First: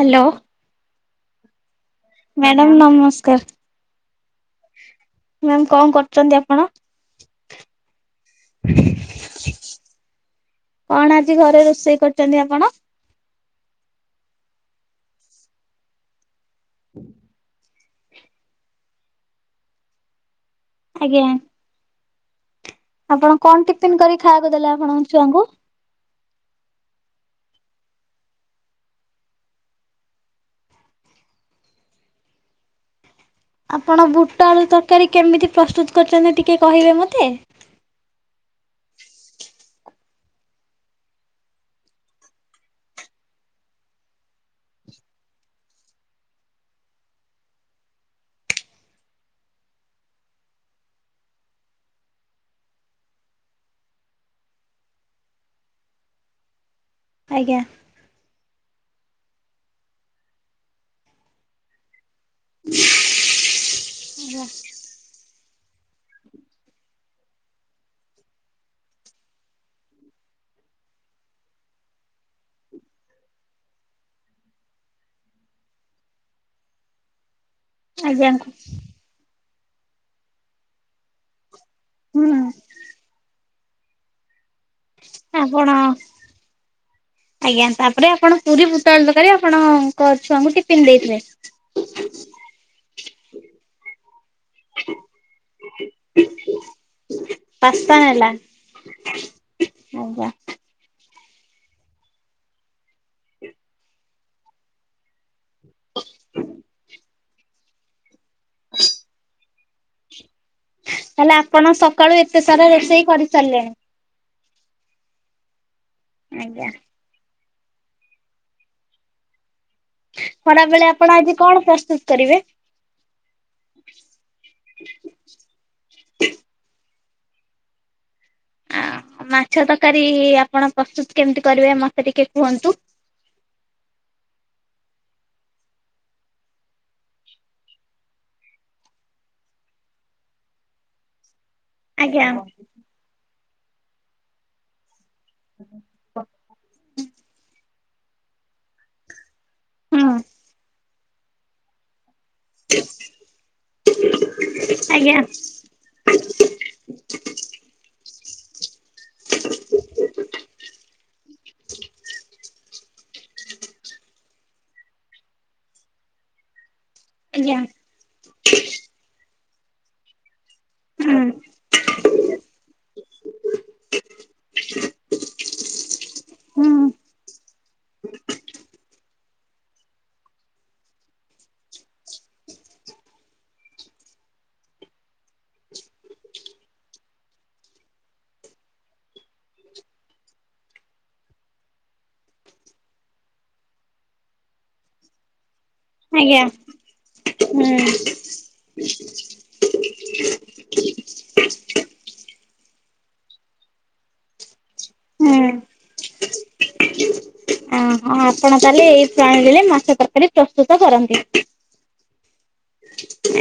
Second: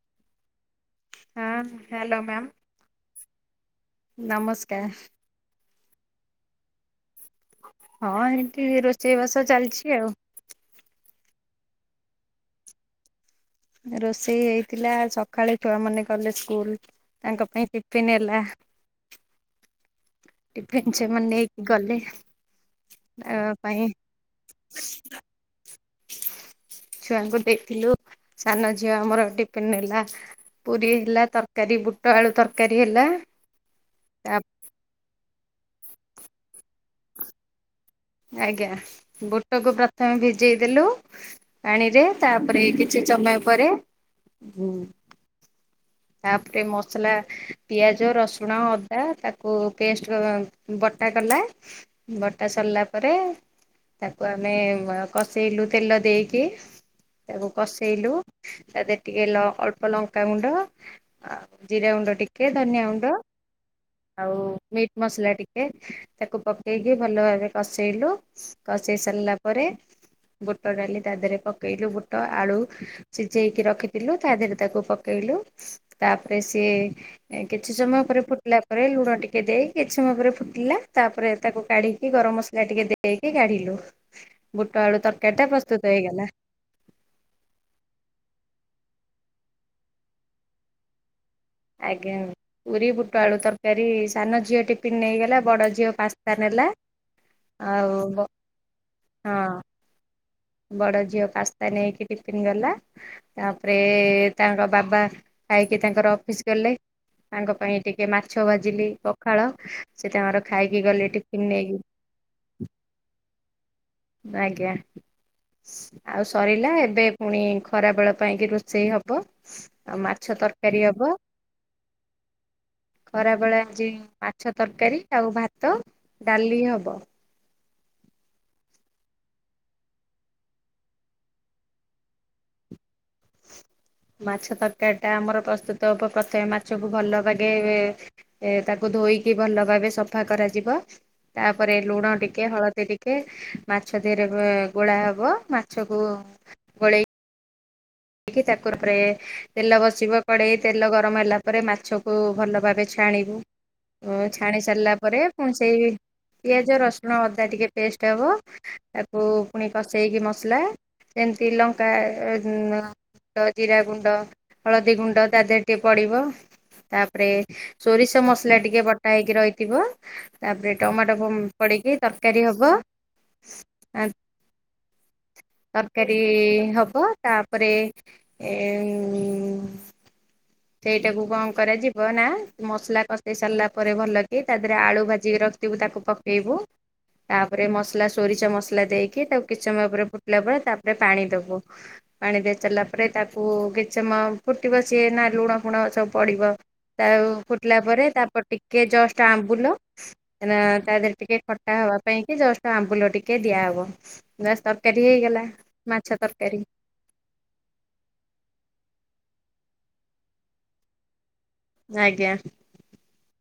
Hello? Ma'am. Hello madam ନମସ୍କାର। ନମସ୍କାର। Ma'am କଣ କରୁଚନ୍ତି ଆପଣ? ହଁ ଏଇଠି ରୋଷେଇ ବାସ ଚାଲଛି ଆଉ। ଜି ଘରେ ରୋଷେଇ କରୁଚନ୍ତି ଆପଣ। ରୋଷେଇ ହେଇଥିଲା ସଖାଳେ ଛୁଆମାନେ ଗଲେ ସ୍କୁଲ୍ ତାଙ୍କ ପାଇଁ ଟି ପିନ୍ ହେଲା। ଟିଫିନ୍ ଆଜ୍ଞା। ସେମାନେ ନେଇକି ଗଲେ। ଆପଣ ତାଙ୍କ କଣ ପାଇଁ ଟିଫିନ୍ କରିକି ଖାଇବାକୁ ଦେଲେ ଆପଣଙ୍କ ଛୁଆଙ୍କୁ? ଛୁଆଙ୍କୁ ଦେଇଥିଲୁ ସାନ ଝିଅ ଆମର ଟିପିନ୍ ନେଲା। ପୁରୀ ହେଲା, ତରକାରୀ ବୁଟ ଆଳୁ ତରକାରୀ ହେଲା। ଆପଣ ତା ବୁଟ ଆଳୁ ତରକାରୀ କେମିତି ପ୍ରସ୍ତୁତ କରଚନ୍ତି ଟିକେ କହିବେ ମତେ? ଆଜ୍ଞା ବୁଟକୁ ପ୍ରଥମେ ଭିଜେଇ ଦେଲୁ ପାଣିରେ ତାପରେ କିଛି ଚମୟ ପରେ ଉଁ ତାପରେ ମସଲା, ପିଆଜ, ରସୁଣ, ଅଦା ତାକୁ ପେଷ୍ଟର ଅ ବ ଟା କଲା, ବଟା ସରିଲା ପରେ ତାକୁ ଆମେ ୱା କଷେଇଲୁ ତେଲ ଦେଇକି। ତାକୁ ଆଜ୍ଞା କଷେଇଲୁ ତା ଦେହରେ ଟିକେ ଲ ଅଳ୍ପ ଲଙ୍କାଗୁଣ୍ଡ ଆ ଜିରା ଗୁଣ୍ଡ ଟିକେ, ଧନିଆ ଗୁଣ୍ଡ ଆଉ ମିଟ୍ ମସଲା ଟି ଏ ତାକୁ ପକେଇକି ଭଲ ଭାବେ କଷେଇଲୁ, କଷେଇ ସାରଲା ପରେ ବୁଟ ଡାଲି ତା ଦେହରେ ପକେଇଲୁ ବୁଟ, ଆଳୁ ସିଝେଇକି ରଖିଥିଲୁ ତା ଦେହରେ ତାକୁ ପକେଇଲୁ। ତାପରେ ସିଏ ଏ କିଛି ସମୟ ପରେ ଆଜ୍ଞା ଫୁଟିଲା ପରେ ଲୁଣ ଟିକେ ଦେଇ କିଛି ମ ପରେ ଫୁଟିଲା ତାପରେ ତାକୁ କାଢ଼ିକି ହୁଁ ଗରମ ମସଲା ଟିକେ ଦେଇକି କାଢିଲୁ। ବୁଟ ଆଳୁ ତରକାରୀ ଟା ଆପଣ ପ୍ରସ୍ତୁତ ହେଇଗଲା ଆଜ୍ଞା ତାପରେ ଆପଣ ପୁରୀ ବୁ ପୋଟଳ ତରକାରୀ ଆପଣଙ୍କ ଛୁଆଙ୍କୁ ଟିପିନ୍ ଦେଇଥିଲେ। ଆଜ୍ଞା ପୁରୀ ବୁଟ ଆଳୁ ତରକାରୀ ସାନ ଝିଅ ଟିପିନ୍ ନେଇଗଲା, ବଡ଼ ଝିଅ ପାସ୍ତା ନେଲା ପାସ୍ତା ଆଉ ନେଲା ବ ହଁ। ଆଜ୍ଞା ବଡ ଝିଅ ପାସ୍ତା ନେଇକି ଟିଫିନ୍ ଗଲା, ତାପରେ ତାଙ୍କ ବାବା ଖାଇକି ତାଙ୍କର ଅଫିସ୍ ଗଲେ ତାଙ୍କ ପାଇଁ ଟିକେ ମା ଛ ଭାଜିଲି ପଖାଳ ସେ ତାଙ୍କର ଖାଇକି ଗଲେ ତାହେଲେ ଟିଫିନ ଆପଣ ନେଇକି। ସକାଳୁ ଏତେ ସାରା ରୋଷେଇ କରିସାରଲେଣି। ଆଜ୍ଞା ଆଉ ଆଜ୍ଞା ସରିଲା ଏବେ ପୁଣି ଖ ଖରାବେଳ ପାଇଁକି ରୋଷେଇ ହବ। ଆଉ ମାଛ ତରକାରୀ ଖରାବେଳେ ହବ। ଆପଣ ଆଜି କଣ ପ୍ରସ୍ତୁତ୍ କରି ଖରାବେଳେ ଆଜି ମାଛ ତରକାରୀ ଆଉ ଭାତ ଡାଲି ହବ। ଆ ମାଛ ତରକାରୀ ଆପଣ ପ୍ରସ୍ତୁତ କେମିତି କରିବେ ମତେ ଟିକେ କୁହନ୍ତୁ। ମାଛ ତରକାରୀଟା ଆମର ପ୍ରସ୍ତୁତ ହବ ପ୍ରଥମେ ମାଛକୁ ଭଲ ବାଗେ ଏ ଏ ତାକୁ ଧୋଇକି ଭଲ ଭାବେ ସଫା କରାଯିବ। ତାପରେ ଲୁଣ ଆଜ୍ଞା। ଟିକେ, ହଳଦୀ ଟିକେ ମାଛ ଦେହରେ ଗୋ ଗୋଳା ହ ହବ ମାଛକୁ ଗୋଳେଇ କି ତାକୁ ର ପରେ ତେଲ ହୁଁ ବସିବ କଡେଇ ତେଲ ଗରମ ହେଲା ପରେ ମାଛ କୁ ଭଲ ଭାବେ ଛାଣିବୁ। ଓ ଛାଣି ସାରିଲା ଆଜ୍ଞା। ପରେ ପୁଣି ସେଇ ପିଆଜ, ରସୁଣ, ଅଦା ଟିକେ ପେଷ୍ଟ ହବ। ତାକୁ ପୁଣି କଷେଇକି ମସଲା ଯେମତି ଲଙ୍କା ଏ ଅଁ ତ ଜିରା ଗୁଣ୍ଡ, ହଳଦୀ ଗୁଣ୍ଡ ତା ଦେହରେ ଟିକେ ପଡିବ। ତାପରେ ଆଜ୍ଞା। ସୋରିଷ ମସଲା ଟିକେ ବଟାହେଇକି ରହିଥିବ। ତାପରେ ଟମାଟୋ ହୁଁ ପଁ ପଡ଼େଇକି ତରକାରୀ ହବ ଆଁ ତରକାରୀ ହୁଁ। ହବ ତାପରେ ଏ ଉଁ ସେଇଟାକୁ କଣ କରାଯିବ ନା ମସଲା କଷେଇ ସାରିଲା ପରେ ଭଲ କି ତା ଦେହରେ ଆଳୁ ଭାଜିକି ରଖି ଯିବୁ ତାକୁ ପକେଇବୁ ତାପରେ ମସଲା ସୋରିଷ ମସଲା ଦେଇକି ତାକୁ କିଛି ସମୟ ପରେରେ ଫୁଟିଲା ପରେ ତାପରେ ପାଣି ଦବୁ। ପାଣି ଦେଇସାରିଲା ପରେ ତାକୁ କିଛି ସମୟ ଫୁଟିବସିଏ ନା ଲୁଣ ଫୁଣ ସବୁ ଆଜ୍ଞା ପଡିବ ତା ହୁଁ ଫୁଟିଲା ପରେ ତାପ ଟିକେ ଜଷ୍ଟ ଆମ୍ବୁଲ ହ ତା ଦେହରେ ଟିକେ ଖଟା ହବା ପାଇଁ କି ଜଷ୍ଟ ଆମ୍ବୁଲ ଟିକେ ଦିଆହବ ନା ତରକାରୀ ହେଇଗଲା ମାଛ ତରକାରୀ। ଅ ହଁ ଆପଣ ତାହେଲେ ଏଇ ପ୍ରଣାଳୀରେ ମାଛ ତରକାରୀ ପ୍ରସ୍ତୁତ କରନ୍ତି। ଆଜ୍ଞା।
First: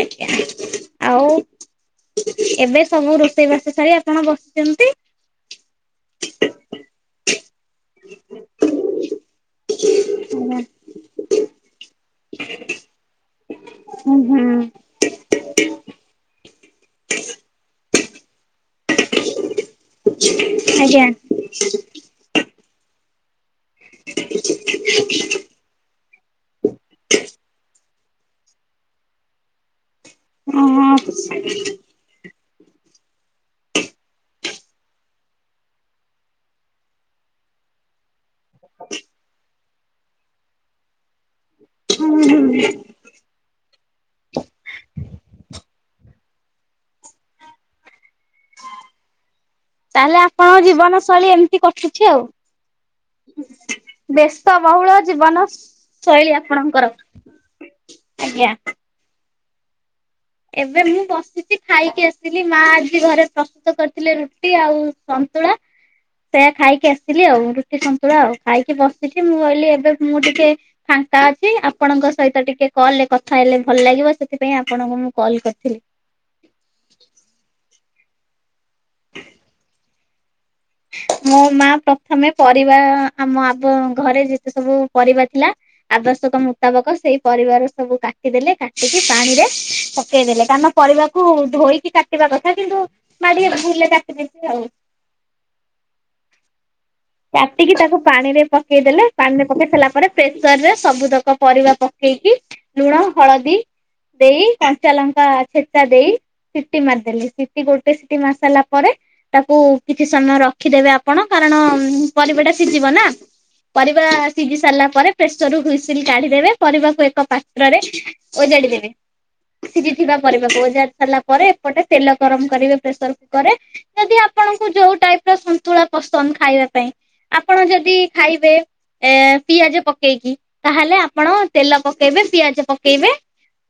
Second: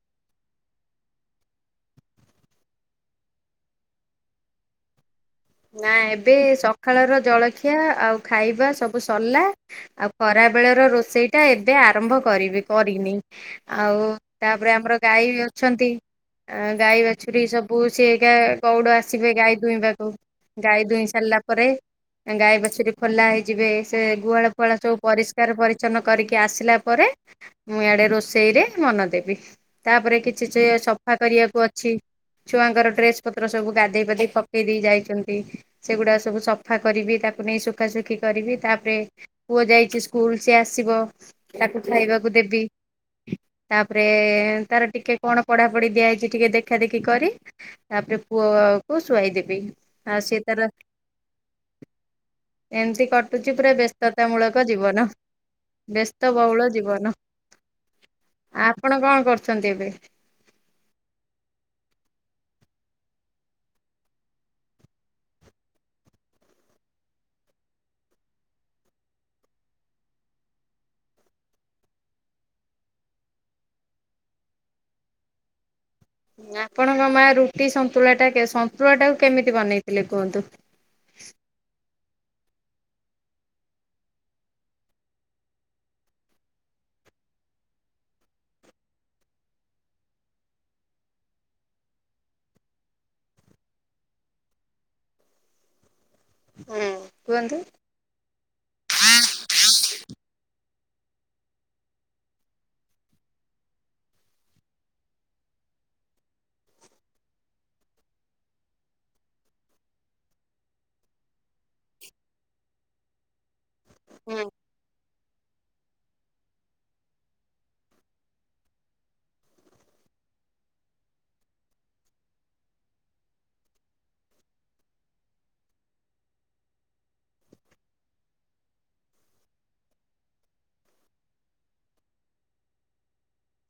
ଆଜ୍ଞା। ଆଉ। ଏବେ ସବୁ ରୋଷେଇ ବାସ ସାରି ଆପଣ ବସିଛନ୍ତି? ନା ଏବେ ସକାଳର ଜଳଖିଆ ଆଉ ଖାଇବା ସବୁ ସରିଲା। ଆଉ ଖରା ବେଳ ର ରୋଷେଇ ଟା ଏବେ ଆରମ୍ଭ କରିବି କରିନି ଆଉ ହୁଁ ହୁଁ। ତାପରେ ଆମର ଗାଈ ବି ଅଛନ୍ତି। ଆ ଗାଈ ବାଛୁରୀ ସବୁ ସେିଏାକା ଗଉଡ ଆସିବେ ଗାଈ ଦୁଇଁବାକୁ। ଗାଈ ଆଜ୍ଞା ଦୁଇଁ ସାରିଲା ପରେ ଗାଈ ବାଛୁରୀ ଖୋଲା ହେଇଛି ଯିବେ ସେ ଗୁହାଳ ଫୁହାଳା ସବୁ ପରିଷ୍କାର ପରିଚ୍ଛନ୍ନ କରିକି ଆସିଲା ପରେ ମୁଁ ଆଡେ ରୋଷେଇରେ ମନ ଦେବି ତାପରେ କିଛି ସେ ଓହୋ। ସଫା କରିବାକୁ ଅଛି। ଛୁଆଙ୍କର ଡ୍ରେସ ପତ୍ର ସବୁ ଗାଧେଇ ପଧେଇ ପକେଇ ଦେଇ ଯାଇଛନ୍ତି। ସେଗୁଡା ସବୁ ସଫା କରିବି ତାକୁ ନେଇ ସୁୁଖାସୁଖି କରିବି ତାପରେ ପୁଅ ଯାଇଛି ସ୍କୁଲ ସିଏ ଆସିବ। ତାକୁ ଖାଇବାକୁ ଦେବି ତାପରେ ତାର ଟିକେ କଣ ପଢା ପଢି ଦିଆ ହୋଇଛି ଟିକେ ଦେଖା ଦେଖି କରି ତାପରେ ପୁଅ କୁ ଶୁଆଇ ଦେବି। ତାହେଲେ ଆପଣଙ୍କ ଜୀବନ ଶୈଳୀ ଏମିତି କଟୁଛି ଆଉ। ଏମତି କଟୁଛି ପୁରା ବ୍ୟସ୍ତତା ବ୍ୟସ୍ତ ମୂଳକ ବହୁଳ ଜୀବନ। ଶୈଳୀ ବ୍ୟସ୍ତ ବହୁଳ ଆପଣଙ୍କର ଜୀବନ ଆଜ୍ଞା। ଆ ଆପଣ କଣ କରୁଛନ୍ତି ଏବେ? ଏବେ ମୁଁ ବସିଛି ଖାଇକି ଆସିଲି ମା ଆଜି ଘରେ ପ୍ରସ୍ତୁତ କରିଥିଲେ ରୁଟି ଆଉ ତୁଳା ସେଇୟା ଖାଇକି ଆସିଲି ଆଉ ରୁଟି ସନ୍ତୁଳା ଆଉ ଖାଇକି ବସିଛି ମୁଁ କହିଲି ଏବେ ମୁଁ ଟିକେ ତାଅଛି ଆପଣଙ୍କ ସହିତ ଟିକେ କଲରେ କଥା ହେଲେ ଭଲ ଲାଗିବ ସେଥିପାଇଁ ଆପଣଙ୍କୁ ମୁଁ କଲ କରିଥିଲି। ଆପଣଙ୍କ ମା ରୁଟି ସନ୍ତୁଳା ଟା ସନ୍ତୁଳା ଟାକୁ କେମିତି ବନେଇଥିଲେ କୁହନ୍ତୁ? ମୋ ମା ପ୍ରଥମେ ପରିବା ଆମ ଆ ଘରେ ଯେତେ ସବୁ ପରିବା ଥିଲା ଆବଶ୍ୟକ ମୁତାବକ ସେଇ ପରିବାର ସବୁ କାଟିଦେଲେ କାଟିକି ପାଣିରେ ପକେଇଦଲେ କାରଣ କୁ ଧୋଇକି କାଟିବା କଥା କିନ୍ତୁ ମାଡିଏ ଧୋଇଲେ କାଟି ଦେବି ଆଉ। କୁହନ୍ତୁ। କାଟିକି ତାକୁ ପାଣି ରେ ପକେଇଦେଲେ ପାଣିରେ ପକେଇ ସାରିଲା ପରେ ପ୍ରେସରରେ ସବୁତକ ପରିବା ପକେଇକି ଲୁଣ ହଳଦୀ ଦେଇ କଞ୍ଚା ଲଙ୍କା ଛେଚା ଦେଇ ସିଟି ମାରିଦେଲି ସିଟି ଗୋଟେ ସିଟି ମାରି ସାରିଲା ପରେ ତାକୁ କିଛି ସମୟ ରଖିଦେବେ ଆପଣ କାରଣ ପରିବା ଟା ସିଝିବ ନା ପରିବା ସିଝି ସାରିଲା ପରେ ପ୍ରେସର ରୁ ହୁଇସିଲ କାଢିଦେବେ ପରିବାକୁ ଏକ ପାତ୍ରରେ ଓଜାଡିଦେବେ। ସିଝିଥିବା ପରିବାକୁ ଅଜାଡି ସାରିଲା ପରେ ଏପଟେ ତେଲ ଗରମ କରିବେ ପ୍ରେସର କୁକର ରେ ଯଦି ଆପଣଙ୍କୁ ଯୋଉ ଟାଇପ ର ସନ୍ତୁଳା ପସନ୍ଦ ଖାଇବା ପାଇଁ ଆପଣ ଯଦି ଖାଇବେ ଏ ପିଆଜ ପକେଇକି ତାହେଲେ ଆପଣ ତେଲ ପକେଇବେ ପିଆଜ ପକେଇବେ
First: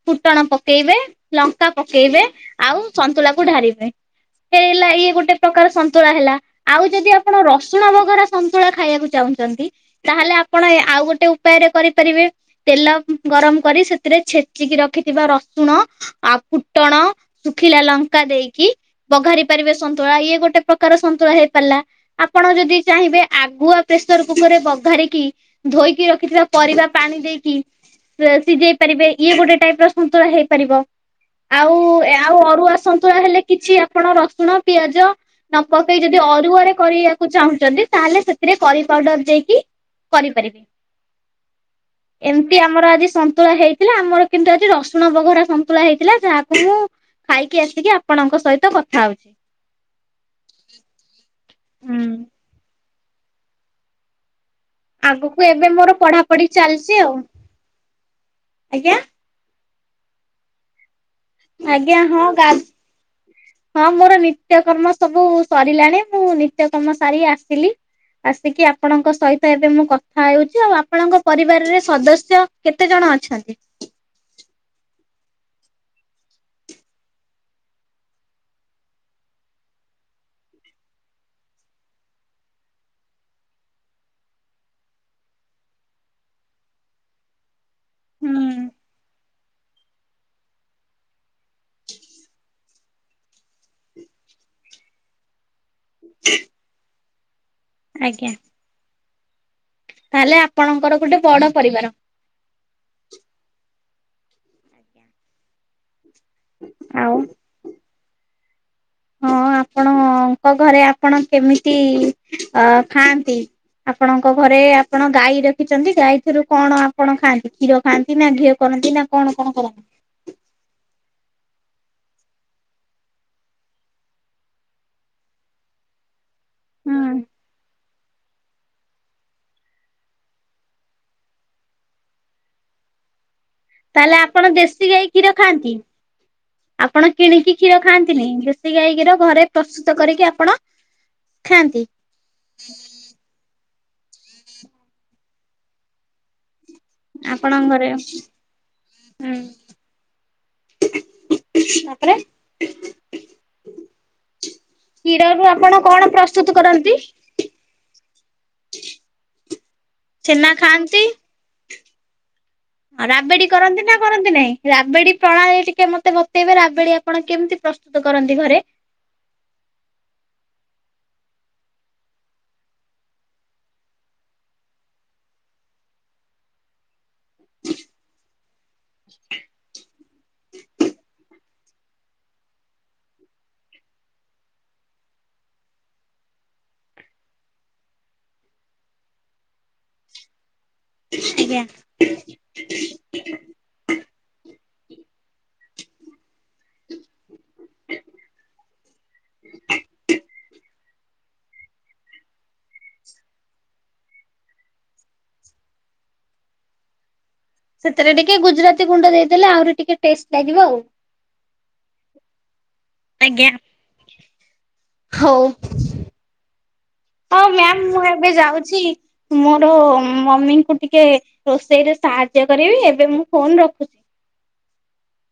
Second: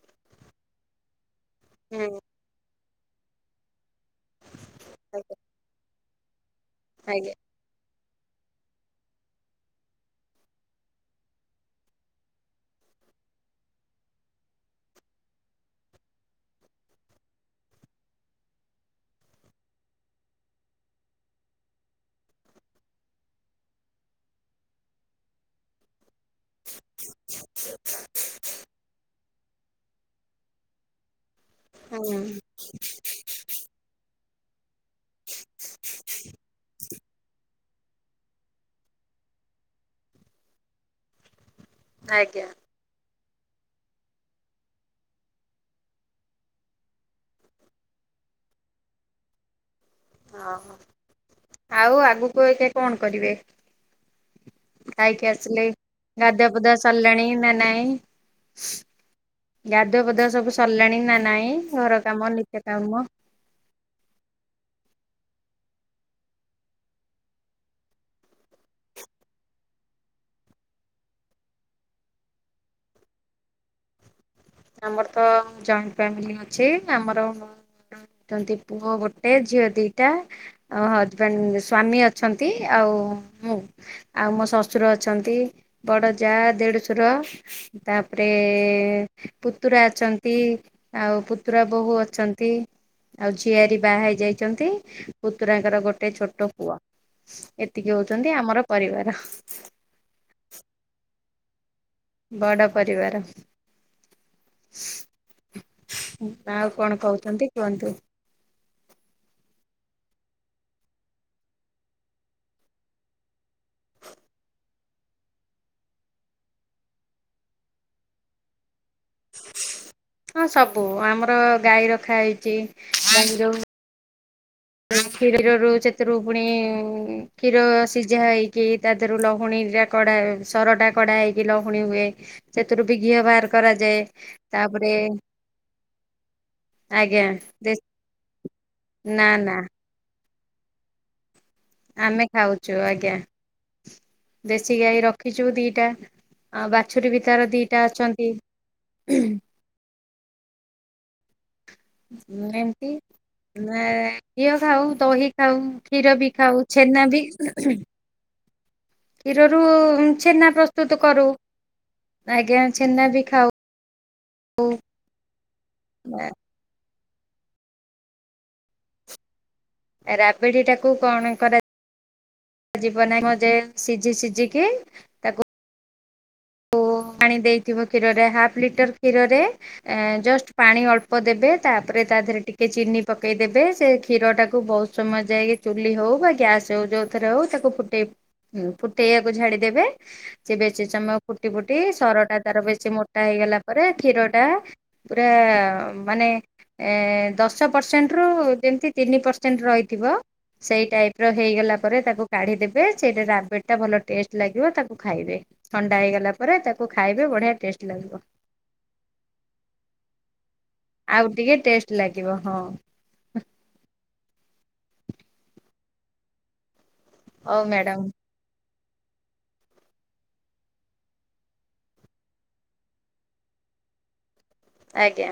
ଫୁଟଣ ପକେଇବେ ଲଙ୍କା ପକେଇବେ ଆଉ ସନ୍ତୁଳାକୁ ଢାରିବେ ହେ ହେଲା ଇଏ ଗୋଟେ ପ୍ରକାର ସୁ ସତୁଳା ହେଲା ଆଉ ଯଦି ଆଜ୍ଞା ଆପଣ ର ବଗରା ସନ୍ତୁଳା ଖାଇବାକୁ ଚାହୁଛନ୍ତି ତାହେଲେ ଆପଣ ଆଉ ଗୋଟେ ଉପୟ କରିପାରିବେ। ତେଲ ଗରମ କରି ସେଥିରେ ଛେଚି କି ରଖିଥିବା ରସୁଣ ଆଉ ଫୁଟଣ ଶୁଖିଲା ଲଙ୍କା ଦେଇକି ପଘାରି ପାରିବେ ସନ୍ତୁଳା ଇଏ ଗୋଟେ ପ୍ରକାର ସନ୍ତୁଳା ହେଇ ପାରିଲା। ଆପଣ ଯଦି ଚାହିଁବେ ଆଗୁଆ ପ୍ରେସର କୁକର ରେ ବଘାରିକି ଧୋଇକି ରଖିଥିବା ପରିବା ପାଣି ଦେଇ ସିଝେଇ ପାରିବେ ଇଏ ଗୋଟେ ଟାଇପ ର ସନ୍ତୁଳା ହେଇପାରିବ। ଆଉ ହୁଁ ଆଉ ଅରୁଆ ସନ୍ତୁଳା ହେଲେ କିଛି ଆପଣ ରସୁଣ, ପିଆଜ ନ ପକେଇ ଯଦି ଅରୁଆରେ କରିବା ଚାହୁଚନ୍ତି ତାହେଲେ ସେଥିରେ କରି ପାଉଡର ଦେଇକି କରିପାରିବେ। ଆଜ୍ଞା ଏମତି ଆମର ଆଜି ଶନ୍ତୁ ସନ୍ତୁଳା ହେଇଥିଲା ଆମର କିନ୍ତୁ ଆଜି ରସୁଣ ବଘରା ସନ୍ତୁଳା ହେଇଥିଲା ଯାହାକୁ ମୁଁ ଖାଇକି ଆସିକି ଆପଣଙ୍କ ସହିତ କଥା ହଉଚି। ଓହୋ ଆଉ ଆଗକୁ ଏକା କଣ କରିବେ? ଖାଇକି ଆଗକୁ ଆସିଲେ ଏବେ ମୋର ପଢାପଢି ଗାଧୁଆପାଧୁଆ ଚାଲିଛି ଆଉ ସାରିଲାଣି ନା ନାଇଁ? ଆଜ୍ଞା? ଗାଧୂଆପାଧୁଆ ସବୁ ସରିଲାଣି ନାଁ ଆଜ୍ଞା ହଁ, ଗାଧ ହଁ ମୋର ନିତ୍ୟକର୍ମ ସବୁ ସରିଲାଣି ମୁଁ ନିତ୍ୟ କର୍ମ ସାରି ଆସିଲି। ଆସିକି ଆପଣଙ୍କ ସହିତ ଏବେ ମୁଁ କଥା ହେଉଛି ଆଉ ଆପଣଙ୍କ ପରିବାରରେ ସଦସ୍ୟ କେତେ ଜଣ? ହଁ ଅଛନ୍ତି। ଆମର ତ ଜଏଣ୍ଟ ଫାମିଲି ଅଛି ଆମର ଛନ୍ତି ପୁଅ ଗୋଟେ ଝିଅ ଦିଟା ଆଉ ହଜବାଣ୍ଡ ସ୍ଵାମୀ ଅଛନ୍ତି ଆଉ ଆଉ ମୁଁ ଆଉ ମୋ ଶଶୁର ଅଛନ୍ତି ବଡ ଯା ଦେଢଶୁର ତାପରେ ହୁଁ ପୁତୁରା ଅଛନ୍ତି ଆଉ ପୁତୁରା ବୋହୂ ଅଛନ୍ତି। ଆଉ ଝିଆରୀ ବାହା ହେଇ ଯାଇଚନ୍ତି ପୁତୁରାଙ୍କର ଗୋଟେ ଗୋଟେ ଛୋଟ ପୁଅ ଏତିକି ଆଜ୍ଞା। ହଉଚନ୍ତି ଆମର ପରିବାର। ତାହେଲେ ଆପଣଙ୍କର ଗୋଟେ ବଡ ପରିବାର। ବଡ ପରିବାର। ଆଉ କଣ କହୁଛନ୍ତି କୁହନ୍ତୁ। ହଁ ଆପଣଙ୍କ ଘରେ ଆପଣ କେମିତି ଅ ଖାଆନ୍ତି? ଆପଣଙ୍କ ଘରେ ଆପଣ ଗାଈ ରଖିଛନ୍ତି ଗାଈ ରୁ କଣ ଆପଣ ଖାଆନ୍ତି କ୍ଷୀର ଖାଆନ୍ତି ନା ଘିଅ କରନ୍ତି ନା କଣ କଣ କରନ୍ତି? ହଁ ସବୁ ଆମର ଗାଈ ରଖା ହେଇଛି ଗାଈ ଯୋଉ କ୍ଷୀରରୁୁ ସେଥିରୁ ପୁଣି ହୁଁ। କ୍ଷୀର ସିଝା ହେଇ କି ତା ଦେହରୁ ଲହୁଣୀ ଟା କା ସର ଟା କଡା ହେଇକି ଲହୁଣୀ ହୁଏ ସେଥିରୁ ବି ଘିଅ ବାହାର କରାଯାଏ। ତାହେଲେ ଆପଣ ଦେଶୀ ତାପରେ ଗାଈ କ୍ଷୀର ଖାଆନ୍ତି । ଆପଣ ଆଜ୍ଞା କିଣିକି କ୍ଷୀର ଖାଆନ୍ତି ନି ଗାଈକ୍ଷୀର ନା ଘରେ ନା ପ୍ରସ୍ତୁତ କରିକି ଆପଣ ଖାଆନ୍ତି। ଆମେ ଖାଉଛୁ ଆଜ୍ଞା ଦେଶୀ ଗାଈ ରଖିଛୁ ଦିଟା। ଆଉ ବାଛୁରି ବି ତାର ଆପଣଙ୍କ ଦିଟା ଘରେ ହୁଁ ଅଛନ୍ତି। [inaudible] ତାପରେ ହୁଁ ଏମିତି ଆ ଘିଅ ଖାଉ, ଦହି କ୍ଷୀରରୁ ଖାଉ, ଆପଣ କଣ କ୍ଷୀର ବି ପ୍ରସ୍ତୁତ ଖାଉ, କରନ୍ତି? ଛେନା ବି [inaudible] ରୁ ଛେନା ପ୍ରସ୍ତୁତ କରୁ। ଆଜ୍ଞା ଛେନା ବି ରାବେଡି ଖାଉ। କରନ୍ତି ନା କରନ୍ତି ନାହିଁ ରାବେଡି ପ୍ରଣାଳୀ ଟିକେ ମତେ ବତେଇବେ। ରାବଡି ଆ ଆପଣ କେମିତି ପ୍ରସ୍ତୁତ କରନ୍ତି ଘରେ? ରାବେଡିଟାକୁ କଣ କରା ଯିବ ନାହିଁ ମ ଯେ ସିଝି ସିଝିକି ତାକୁ ପାଣି ଦେଇଥିବ କ୍ଷୀରରେ ହାଫ୍ ଲିଟର କ୍ଷୀରରେ ଆଁ ଜଷ୍ଟ ପାଣି ଅଳ୍ପ ଦେବେ ତାପରେ ତା ଦେହରେ ଟିକେ ଚିନି ପକେଇ ଦେବେ ସେ କ୍ଷୀର ଟାକୁ ବହୁତ ସମୟ ଯାଇକି ଚୁଲି ହଉ ବା ଗ୍ୟାସ ହଉ ଯୋଉ ଥରେ ହଉ ତାକୁ ଫୁଟେଇ ଫୁଟେଇବାକୁ ଛାଡିଦେବେ। ସେ ବେଶି ସମୟ ଫୁଟି ଆଜ୍ଞା। ଫୁଟି ସରଟା ତାର ବେଶୀ ମୋଟା ହେଇଗଲା ପରେ କ୍ଷୀରଟା ପୁରା ମାନେ ଦଶ ପରସେଣ୍ଟରୁ ଯେମିତି ତିନି ପରସେଣ୍ଟ ରହିଥି ଥିବ। ସେଇ ଟାଇପର ହେଇଗଲା ପରେ ତାକୁ କାଢିଦବେ। ସେଇଟା ରାବେଡିଟା ଭଲ ଟେଷ୍ଟ ଲାଗିବ ତାକୁ ଖାଇବେ। ଥଣ୍ଡା ହେଇଗଲା ପରେ ତାକୁ ଖାଇବେ ବଢିଆ ଟେଷ୍ଟ ସେଥିରେ ଲାଗିବ। ଟିକେ ଗୁଜୁରାତି ଗୁଣ୍ଡ ଦେଇଦେଲେ ଆହୁରି ଟିକେ ଟେଷ୍ଟ ଲାଗିବ ଆଉ। ଆଉ ଟିକେ ଟେଷ୍ଟ ଲାଗିବ ହଁ। ଆଜ୍ଞା ହଉ। ହଁ ହଉ ମ୍ୟାମ୍ ମୁଁ ମ୍ୟାଡାମ ଏବେ ଯାଉଛି। ମୋର ମମିଙ୍କୁ ଟିକେ ରୋଷେଇରେ ସାହାଯ୍ୟ କରିବି। ଏବେ ମୁଁ ଫୋନ ରଖୁଛି। [inaudible] ଆଜ୍ଞା।